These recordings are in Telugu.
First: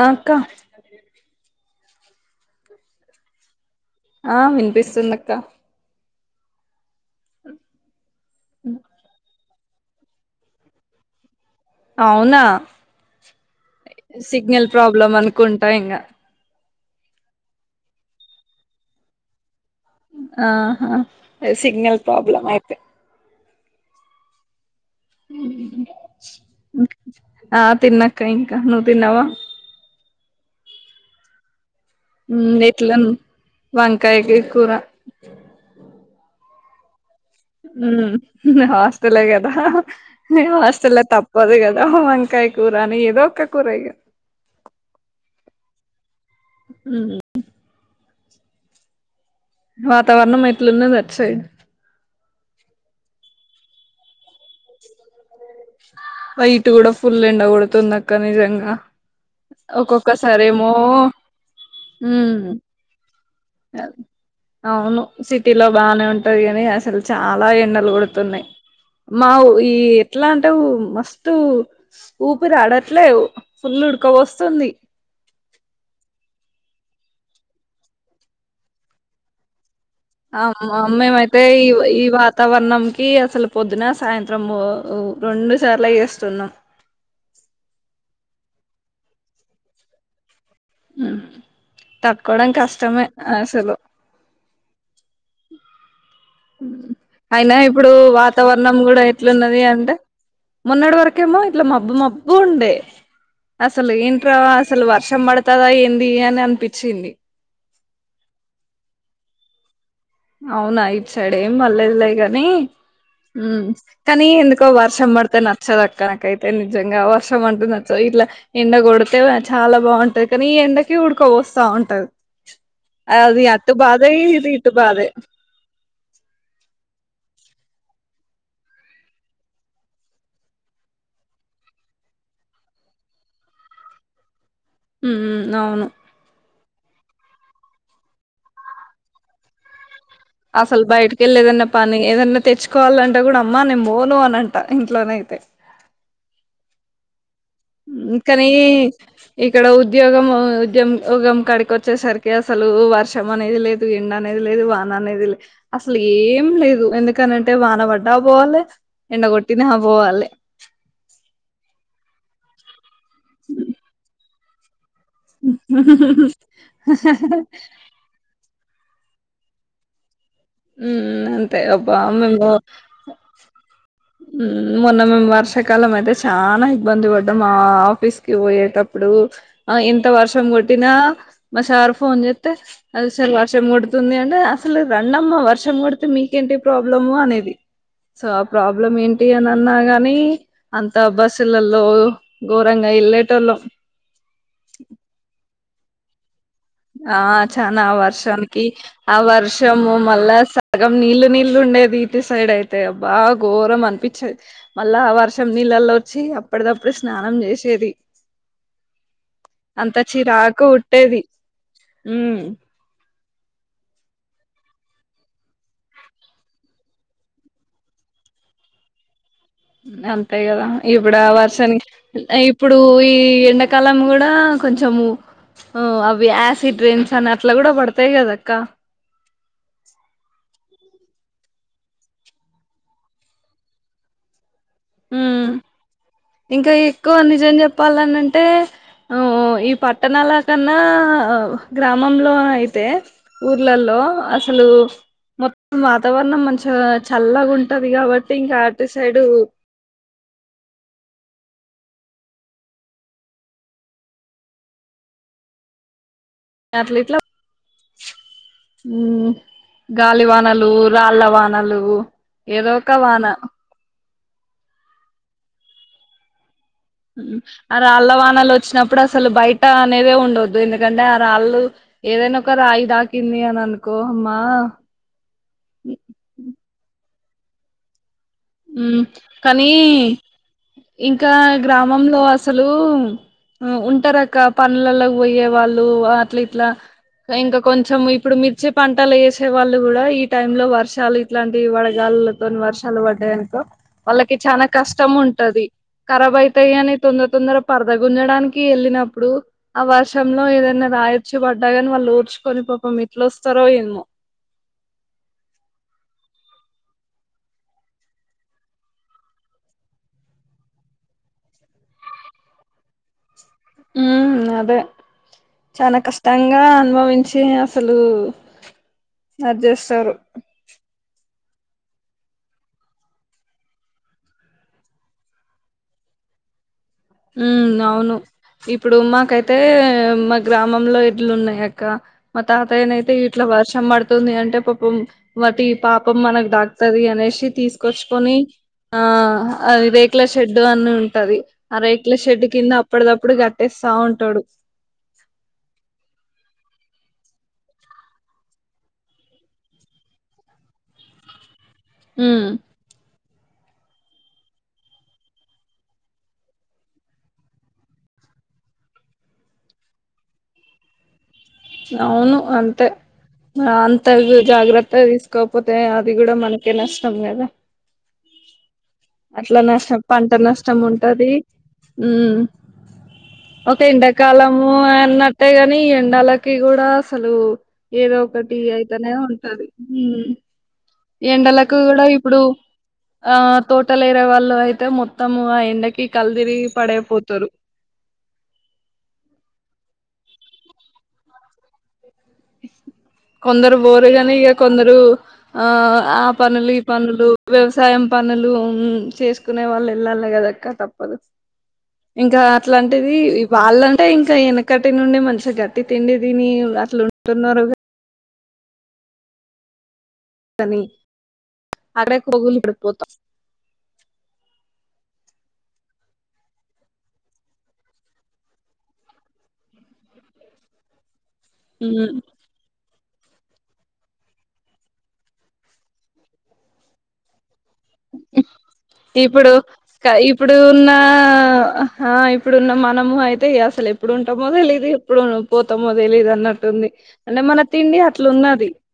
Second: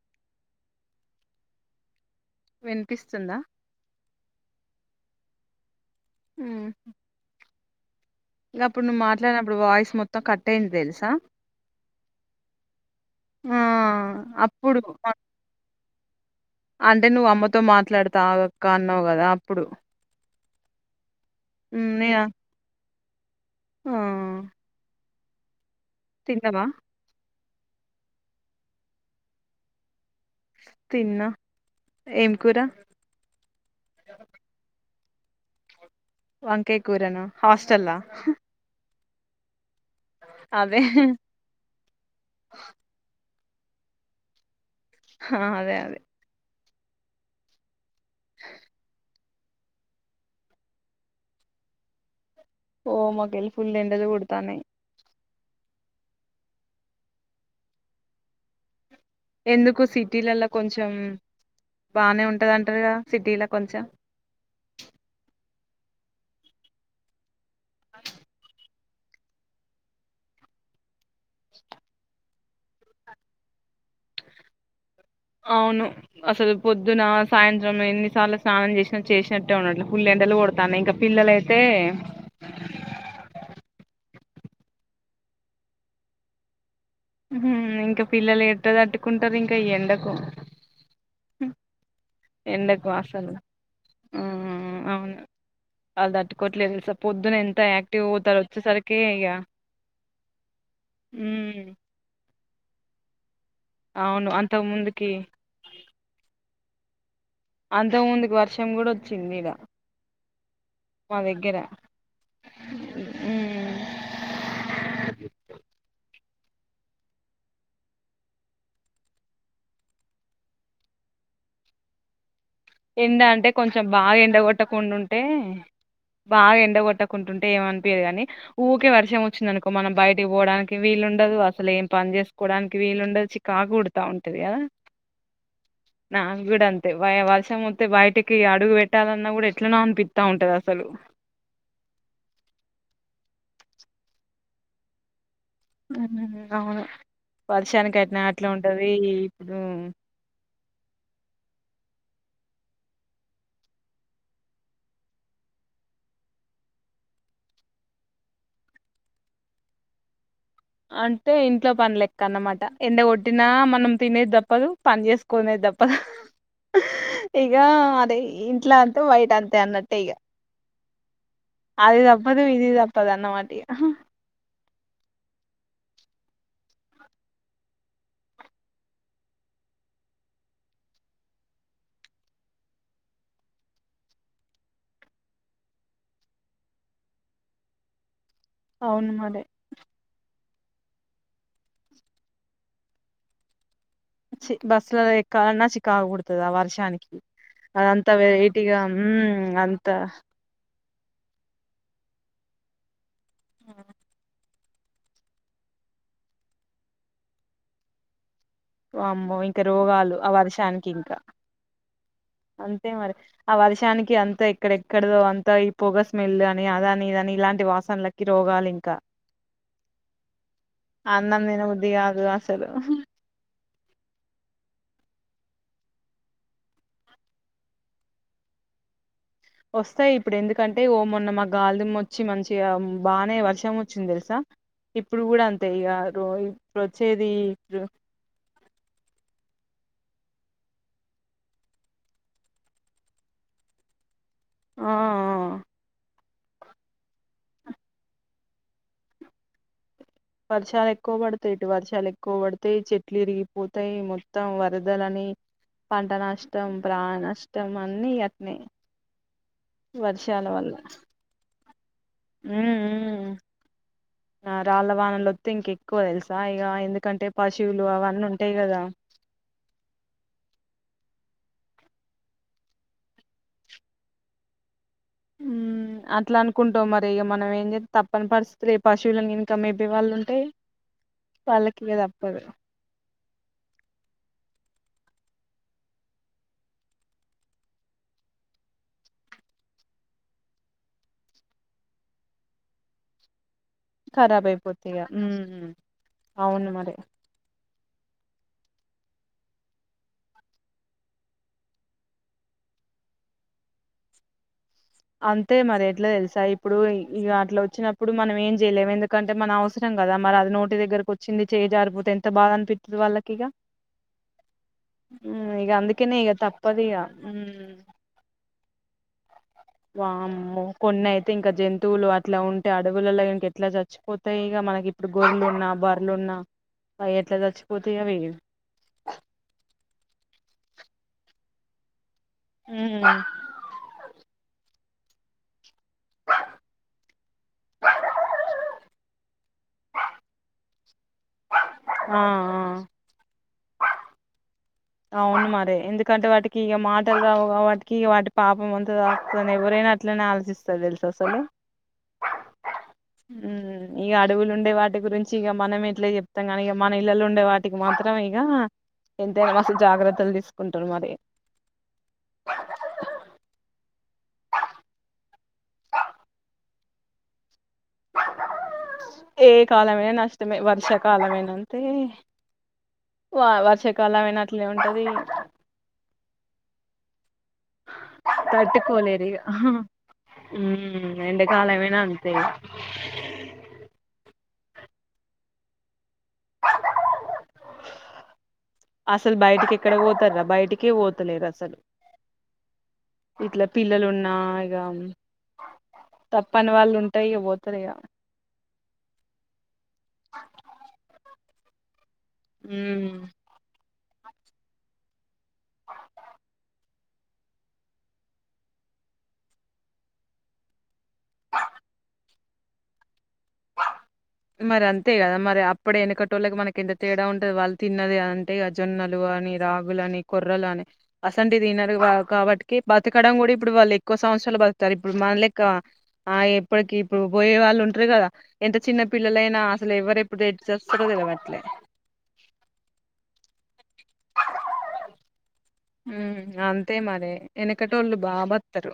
ఆ అక్క వినిపిస్తుందా ఆ వినిపిస్తుందక్క హు ఇంకా అప్పుడు నువ్వు మాట్లాడినప్పు ఇప్పుడు వాయిస్ మొత్తం కట్ అయింది తెలుసా అవునా ఆ సిగ్నల్ అప్పుడు ప్రాబ్లం అనుకుంటా ఇంగా అంటే నువ్వు అమ్మతో మాట్లాడతా ఆగక్క అన్నావు కదా అప్పుడు ఆహా సిగ్నల్ నేనా ప్రాబ్లమ్ అయితే ఆ హు తిందమా ఆ తిన్నక ఇంకా నువ్వు తిన్నావా తిన్నా ఏం కూర ఎట్ల వాంకాయకి కూర వంకయ కూరన హ్మ హాస్టల్ తెలే కదా మేము అదే అసలే తప్పదు కదా వంకాయ కూర అని ఏదో ఒక ట్ కొర యే ఆ అదే అదే ఉ వాతావరణం ఎట్లుందో దాచ్చయ్ ఓ మక్ లు ఫుల్ ఎండలు కొడుతున్నాయి వ ఇట్ కూడా ఫుల్ ఎండకడుతుంది అక్క నిజంగా ఎందుకు ఒక్కొక్కసారి సిటీలలో ఏమో కొంచెం బానే మ్మ్ ఉంటదింటారుగా సిటీలో కొంచెం అవును సిటీలో బాగా ఉంటది ని అసలు చాలా ఎండలు కొడుతున్నాయి మా ఈ ఎట్లా అంటే మస్తుట్ ఊపిరిడట్లేవు ఫుల్ ఉడక వస్తుంది అవును అసలు పొద్దున సాయంత్రం ఎన్నిసార్లు స్నానం చేసినా చేసినట్టే ఉండలా అ మా మ్మమ్ అయితే ఈ వాతావరణంకి అసలు పొద్దున సాయంత్రం డ్రమ్ము రెండు సార్లు చేస్తున్నాం ఇంకా పిల్లలు ఎడదిట్టుకుంటారు ఇంకా ఈ ఎండకు త ఎండకు వాసలు ఆ అవును అల్ దట్ అయినా ఇప్పుడు వాతావరణం వచ్చేసరికి కూడా ఇక ఎట్లున్నది అంటే మొన్నటి వరకేమో ఇట్లా ఉమ్ మబ్బు మబ్ ఉండే అసలు అవును ఏంట్రా అంతకు అసలు ముందుకి వర్షం పడతదా ఏంది అని అనిపి చింది అంతకు ముందుకు వర్షం కూడా వచ్చింది ఈడ అవునా ఇట్ మా సైడ్ ఏం దగ్గర పలేదులే కానీ ఊమ్ ఉమ్ కానీ ఎందుకో వర్షం పడితే నచ్చదక్క కనకైతే నిజంగా వర్షం అంటే నచ్చదు ఇట్లా ఎండ కొడితే చాలా బాగుంటది కానీ ఈ ఎండకి ఉడుకోవోస్తా ఉంటది అ అది అత్త బాద యిది ఇది ఇటు బాధే కొండుంటే బాగా ఎండగొట్టకుంటుంటే ఏమనిపియాదు గానీ ఊకే వర్షం వచ్చింది అనుకో మనం బయటకి పోవడానికి వీలు ఉండదు అసలు ఏం పని చేసుకోవడానికి వీలుండదు చికాకు కొడుతా ఉంటది కదా ఊమ్ అవును ది వయ వస్ మోతె బయటికి అడుగు పెట్టాలన్నా కూడా ఎట్లనో అనిపి అసలు బయటకెళ్ళి ఏదన్నా పని ఏదన్నా తెచ్చుకోవాలంటే కూడా అమ్మా నే బోను అనంట ఇంట్లోనైతే అవునా అవును వర్షానికైతేనే అట్లా ఇకానీ అట్లా ఉంటది. ఇప్పుడు ఇక్కడ ఉద్యోగం ఉద్యమ ఉగం గడికో వచ్చేసరికి అసలు వర్షం అనేది లేదు ఎండ అనేది లేదు వాన అనేది లేదు అసలు ఏం లేదు ఎందుకనంటే వాన పడ్డా బోవాలి ఎండ కొట్టినా బోవాలే అంటే ఇంట్లో పనుల ఎక్కన్నమాట ఎండ గొట్టినా మనం తినేది ద పదు పని చేసుకోనేది తప్ప ఆహ్ హా ఇక అదే ఇంట్ల ఉమ్ వైట్ అంతే అన్నట్టే ఇక ఊమ్ అంతే అబ్బా మేమ్ బో ఇది తప్పదు అన్నమాట ఇగ. ఊమ్ మొన్న మేము వర్షాకాలం అయితే చానా ఇబ్బంది పడ్డం మా ఆఫీస్ కి పోయేటప్పుడు ఆ ఇంత వర్షం కొట్టినా మా సార్ ఫోన్ చేస్తే అది సారి వర్షం కొడుతుంది అంటే అసలు రండమ్మా వర్షం కొడితే మీకేంటి ప్రాబ్లము అనేది సో అప్ ప్రాబ్లం అవును ఏంటి మరి అని అన్నా గాని అంత బస్సులలో ఘోరంగా ఎళ్ళేటోళ్ళం చి బస్ లో ఎక్కాలన చి కాగుడదు ఆ చనా ఆ వర్షానికి వెరైటీగా ఆ మ్మ్ అంత వర్షము మళ్ళా సాయం సగం నీళ్లు నీళ్ళు ఉండేది ఇటి సైడ్ అయితే అబ్బా ఘోరం అనిపించేది మళ్ళా వర్షం నీళ్ళల్లో వచ్చి అప్పటిదప్పుడే స్నానం చేసేది వామ్మో ఇంకా అంత రోగాలు ఆ చిరాకు వర్షానికి ఇంకా పుట్టేది ఉమ్ అంతే మరి ఆ వర్షానికి అంతా ఎక్కడెక్కడదో అంతా ఈ పొగ స్మెల్ అని అద అని ఇదని ఇలాంటి వాసనలకి రోగాలు ఇంకా అంతే కదా ఇప్పుడు అన్నం వర్షానికి తినబుద్ది కాదు అసలు ఇప్పుడు ఈ ఎండ కాలం కూడా కొంచెము అవి యాసిడ్ రెన్స్ అని అట్లా కూడా పడతాయి కదా అక్క వస్తాయి ఇప్పుడు ఎందుకంటే అంటే ఓ మొన్న మా గాలి ధూమ్ వచ్చి మంచిగా బాగానే వర్షం వచ్చింది తెలుసా ఇప్పుడు కూడా ఉమ్ అంతే యిగారు ఇంకా ఎక్కువ నిజం చెప్పాలనంటే అమ్ ఈ పట్టణాల కన్నా గ్రామంలో అయితే ఊర్లలో అ హలో ఆ ఆ మొత్తం మాతవ న్నా మంచిగా చల్లగా ఉంటది కాబట్టి ఇంకా అటు సైడు వర్షాలు ఎక్కువ పడతాయి ఇటు వర్షాలు ఎక్కువ పడితాయి చెట్లు విరిగిపోతాయి మొత్తం వరదలని పంట నాశ నష్టం అట్లా ప్రా ఇట్లా నష్టం అన్ని అట్నే ఉమ్ గాలి వర్షాల వానలు వల్ల రాళ్ళ వానలు ఏదో ఉమ్ ఒక వాన ఉమ్ రాళ్ళ వానల వత్త ఇంక ఎక్కువ తెలుసా ఇక అర అల్లవానాలు వచ్చినప్పుడు అసలు బయట అనేదే ఉండొద్దు ఎందు ఎందుకంటే ఆ రాళ్ళు ఏదైనా ఒక రాయి తాకింది అని అనుకో అమ్మా ఇ మనం ఏం త కానీ ఉంటే ఇంకా వాళ్ళకి ఇగ గ్రామంలో తప్పదు అసలు ఉంటారుక్క ప పల పోయే వాళ్ళు అట్లా ఇట్లా ఇంకా కొంచెం ఇప్పుడు మిర్చి పంటలు వేసే వాళ్ళు కూడా ఈ టై లో వర్షాలు ఇట్లాంటి వడగాళ్లతో వర్షాలు ప అదేకు వాళ్ళకి ఖరాబ్ చనా అయిపోతాయి ఇగ కష్టం ఉంటది ఉమ్ ఖరాబ్ అవును అయితాయి అని మరి తొందర తొందర పరదగుంజడానికి వెళ్ళినప్పుడు ఆ వర్షంలో ఏదైనా రాయిచు పడ్డాగాని వాళ్ళు ఊర్చుకొని పాపం ఇట్లొస్తారో ఏమో అంతే మరి ఎట్లా తెలుసా ఇప్పుడు ఇ అట్లా వచ్చినప్పుడు మనం ఏం చేయలేము ఎందుకంటే మనం అవసరం కదా మరి అది నోటి దగ్గరకి వచ్చింది చేజారిపోతే ఎంత బాధ అనిపిస్తుంది వాళ్ళకి ఇక ఉ అదే ఇగ చాలా అందుకనే ఇగ కష్టంగా తప్పదు ఇగ అనుభవించి అసలు అది చేస్తారు వామ్మ కొన్నయి ఇంకా జంతువులు అట్లా ఉంటే అడవులలో ఇంక ఎట్లా చచ్చిపోతాయి ఇక మనకి ఇప్పుడు గొరలు ఉన్నా బర్రలున్నా ఉ అవును ఇప్పుడు మాకైతే మ గ్రామంలో ఇడ్లు ఉన్నాయాక మా తాతయ్యన ఉమ్, అయితే ఇట్లా వర్షం పడుతుంది అంటే ప వాటి పాపం మనకు దాక్తది అనేసి తీసుకొచ్చుకొని ఆ అది రేకుల షెడ్డు అన్ని ఉంటది ఆ రేట్ల షెడ్డు కింద అప్పటిదప్పుడు కట్టేస్త చాగుంటాడు అవును మరే ఎందుకంటే వాటికి ఇక మాటలువు వాటికిక వాటి పాపం అంతా తాస్తుందని ఎవరైనా అట్లనే ఆలోచిస్తారు తెలుసు అసలు ఉమ్ ఉమ్ ఇక అడవులు ఉండే వాటి గురించి ఇక మనం ఎట్లే చెప్తాం కానీ ఇక మన ఇళ్లలు ఉండే వాటికి మాత్రం ఇక ఎంత జాగ్రత్తలు తీసుకుంటారు మరి తగు జాగ్రత్త తీసుకోకపోతే అది కూడా మనకే నష్టం కదా ఏ అట్లా నష్టం కాలమైనా పంట నష్టమే నష్టం ఉంటది వర్షాకాలమైన అంతే ఊమ్ వా ఒక వర్షాకాలం అయినా అట్లే ఎండాకాలము ఉంటది అన్నట్టే గాని ఈ ఎండాలకి అసలు ఏదో ఒకటి అయితేనే తట్టుకోలేరు ఇగ ఉంటది ఊమ్ ఉమ్ ఎండలకు ఎండాకాలమైనా కూడా అంతే ఇప్పుడు ఇగ. ఆ తోటలురే వాళ్ళు ఇంట్లో అయితే మొత్తము ఆ ఎండ కి కళ్ళు తిరిగి పడేపోతారు అసలు బయటికి ఎక్కడ పోతార్రా బయటికే పోతలేరు అసలు ఇట్లా కొందరు పిల్లలు బోరుగాని ఉన్నా ఇక ఇగ కొందరు ఆ ఆ పనులు తప్పని ఈ వాళ్ళు ఉంటే పనులు ఇగ పోతారు ఇగ వ్యవసాయం పనులు ఊమ్ చేసుకునే వాళ్ళు వెళ్ళాలి కద అక్క తప్పదు ఇంకా అట్లాంటిది ఉమ్ వాళ్ళను అంటే ఇంకా వెనకటి నుండి మంచిగా గట్టి తిండి దిని అట్లు ఉంటున్నారు గాని పని ఆరే బొగులు పడిపోతా మరి అంతే కదా మరి అప్పుడు యేనకటోళ్ళకి మనకి ఎంత తేడా ఉంటది వాళ్ళు తిన్నది అంటే అ జొన్నలు అని రాగులు అని కొర్రలు అని అసంటిది తినరు కా కాబట్టికి బతకడం గూడ ఇప్పుడు వాళ్ళు ఎక్కువ సంవత్సరాలు బతుకుతారు ఇప్పుడు మన లెక్క ఆ ఎప్పటికి ఇప్పుడు పోయే వాళ్ళు తుంట్రి కదా ఎంత చిన్న ఇప్పుడు పిల్లలైనా అసలు కా ఎవరు ఎప్పుడు ఇప్పుడు ఎటు ఉన్న చస్తారో తెలవట్లే ఆ ఇప్పుడున్న మనము అయితే అస ప్పుడు ఉంటామో తెలీదు ఇప్పుడు పోతామాతెలీదు ఉమ్ అన్నట్టుంది అంతే మరి అంటే మన తిండి వెనకటోళ్ళు అట్లు బా ఉన్నది బతుకుతారు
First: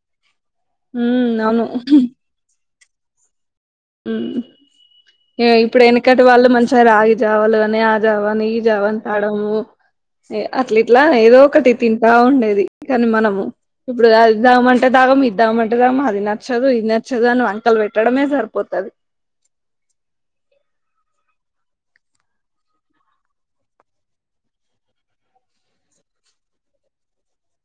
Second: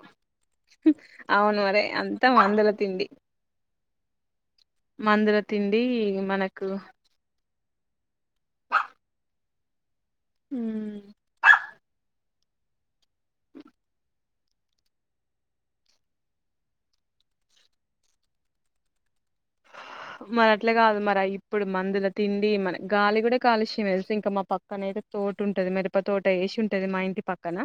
హ్మ్ అవును మరి అంతా మందుల తిండి హ్మ్ మందుల ఇగ ఇప్పుడు తిండి వెనకటి వాళ్ళు మనకు మంచిగా రాగి జావాలు అని ఆ జావా అని ఈ జావ అని తాడము ఏ అట్ల ఉమ్ ఇట్లా ఏదో ఒకటి తింటా ఉండేది అది కానీ మనము ఇప్పుడు అది దామంటే దాగం ఇద్దామంటే దాగం అది నచ్చదు ఇది నచ్చదు అని వంకలు పెట్టడమే సరిపో పోతది మరి అట్లే కాదు మరి ఇప్పుడు మందుల తిండి మన గాలి కూడా కాలుష్యం తెలుస ఇంకా మా పక్కన అయితే తోట ఉంటది మిరప తోట వేసి ఉంటది మా ఇంటి పక్కన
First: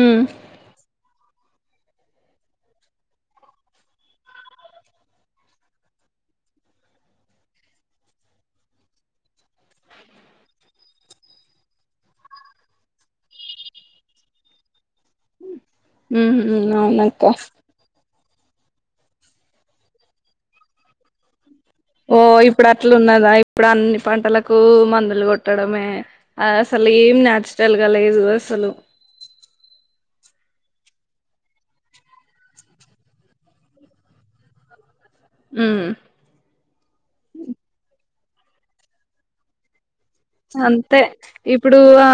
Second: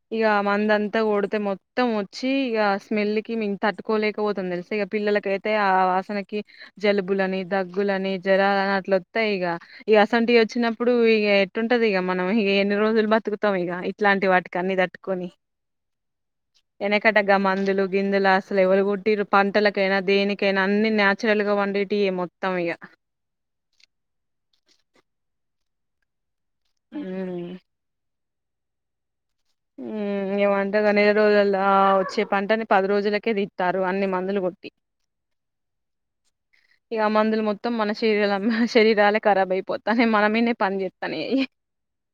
ఉమ్ ఇగా మంద అంతా కొడితే మొ మొత్తం వచ్చి ఇగా స్మెల్ కి మేము తట్టుకోలేకపోతం తెలుసు ఇక పిల్లలకైతే ఆ వాసన కి జలుబులని దగ్గులని జరాలు అని అట్లు వత్తాయి ఇక ఇగా అసంటి వచ్చినప్పుడు ఇక ఎల్లుటాది ఇక మనం ఇక ఎన్ని రోజులు బతుకుతాం ఇగా ఇట్లాంటి వాటికి అన్ని తట్టుకొని హ్మ్ హు అవునక్క వెనకటగా మందులు గిందులు అసలు ఎవరుగొట్టిరు పంటలకైనా దేనికైనా అన్ని నా చుయల్ గా వన్ ఓ ఇప్పుడు అట్లు ఉన్నదా ఇప్పుడు అన్ని పంటలకు మందులు గొ ట్టడమే అసలు ఏం ఉమ్ న్యాచురల్ గా లేదు అసలు ఏ వంటగా నెల రోజుల్లో ఆ వచ్చే పంటని పది రోజులకే తీత్తారు అన్ని మందులు కొట్టి ఉమ్ ఇగ మందులు మొత్తం మన చే తీగలన్న శరీరాలే కరాబ్ అయిపో అంతే ఇప్పుడు ఆ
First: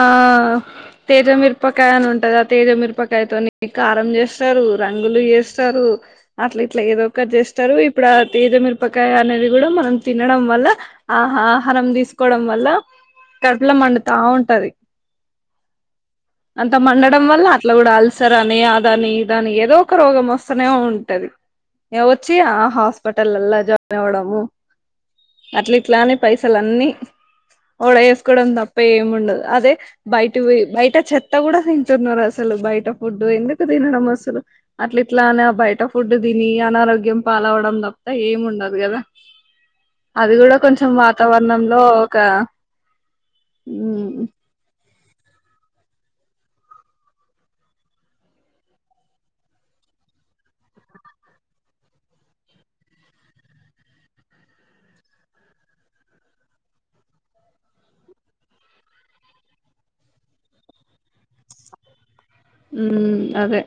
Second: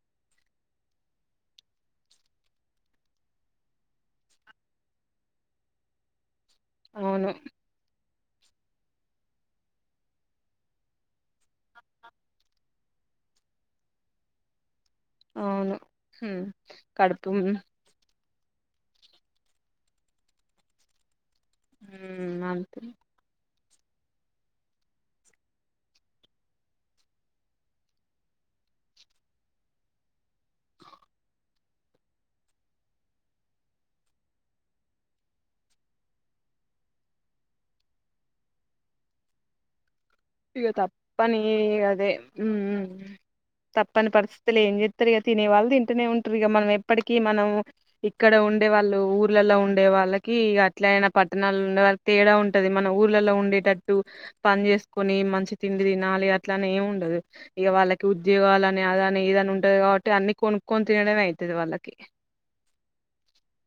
తేజ మిరపకాయల్ అని ఉంటది అ తేజమిరపకాయతోని కారం జెస్తారు రంగులు జేస్తారు అట్ల ఇట్లా ఏదోకటి అవును జెస్తారు ఇప్ ఇప్పుడ ఆ తీదమిరపకాయ అనేది గూడా మనం తినడం వల్ల ఆ ఆహారం తీసుకోవడం వల్ల కడుపుల మండుతా ఉంటది అవును ఉమ్ అంత మండడం కడుపు వల్ల ఉమ్ అట్ల గుడా ఆల్ సరా అని అదని ఇదని ద ఏదో ఒక రోగం వస్తనే ఉంటది ఏయ్ వచ్చి ఆ అంతే హాస్పిటలల్లా జాయ్ తేవడము అట్లా ఇట్లా అని పైసలన్నీ ఓడ వేసుకోవడం తప్ప ఏముండదు అదే బయట బయట చెత్త కూడా తింటున్నారు అసలు బయట ఫుడ్ ఎందుకు తినడం అసలు అట్ల ఇట్లా అనే ఆ బయట ఫుడ్ తిని అనారోగ్యం పాలవడం తప్ప ఏముండదు గదా అది గుడా ఇగ కొంచెం తప్పని వాతావరణంలో అదే ఒక ఉమ్ తప్పని ఉమ్ పరిస్థిలు ఏం జె సరిగ తినే వాళ్ళు ఇంటినే ఉంటుది మనం ఎప్పడికి మనం ఇక్కడ ఉండే వాళ్ళు ఊర్లలో ఉండే వాళ్ళకి అట్లా అయినా పట్టణాల్లో ఉండే వాళ్ళ తేడా ఉంటది మనం ఊర్లలో ఉండేటట్టు పనిచేస్తు కొన్ని మంచి తిండి తినాలి అట్లనే ఏమి ఉండదు ఇక వాళ్ళకి ఉద్యోగాలు అని అద అని ఇదని ఉంటది కాబట్టి అన్ని కొనుక్కొని తినడమే అయితది వాళ్ళకి హ్మ్మ్ అదే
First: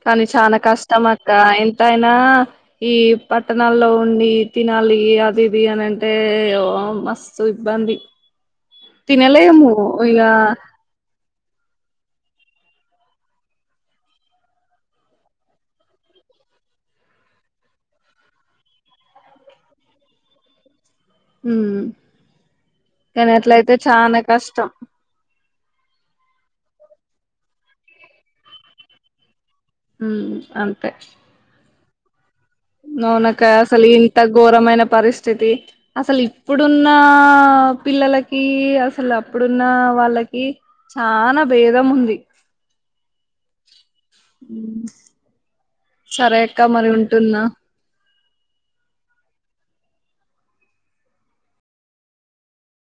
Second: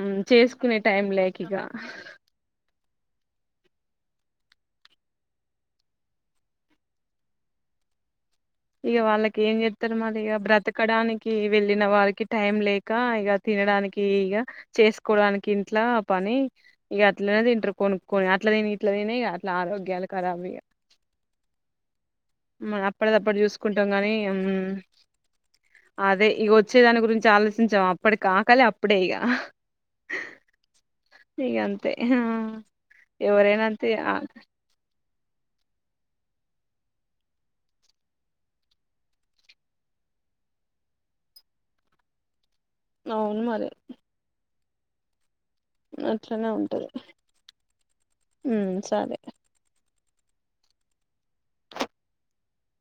ఉమ్, కాని చాల చేసుకునే కష్టం టైం అక్క లేక ఇక ఎంతయినా ఈ పట్టణాల్లో ఉండి తినాలి అదిది అని అంటేఓ మస్తు ఇబ్బంది ఇగ వాళ్ళకి ఏం చెప్తారు మరీ ఇక బ్రతకడానికి వెళ్ళిన వా టైం లేక ఇక తినడానికి ఇక చేసుకోడానికి ఇంట్లా పని ఇక అట్లనే దింట్రారు కొనుక్కని అట్లా తిని ఇట్లా తిని ఇ అట్లా ఆరోగ్యాలు క రాబ్ ఇ ఉమ్ మారప్పడ్డాప్ కానీ ఇప్పుడు అట్లయితే చూసుకుంటాం కానీ చాలా కష్టం అదే ఇగో ఇచ్చేదాని గురించి ఆలోచించాం అప్పటడిక కానీ అప్పుడే ఇక ఉమ్ అంతే తే హా నోనక అసలు ఇంత ఘోరమైన పరిస్ చతి అసలు ఇప్పుడున్నా పిల్లలకీ అసలు అప్పుడున్నా వాళ్ళకి చాన బేదం ఉంది అవున్ మరి స్ అట్లనే సరేక్క మరి ఉంటది ఉంటున్న ఉమ్ సరే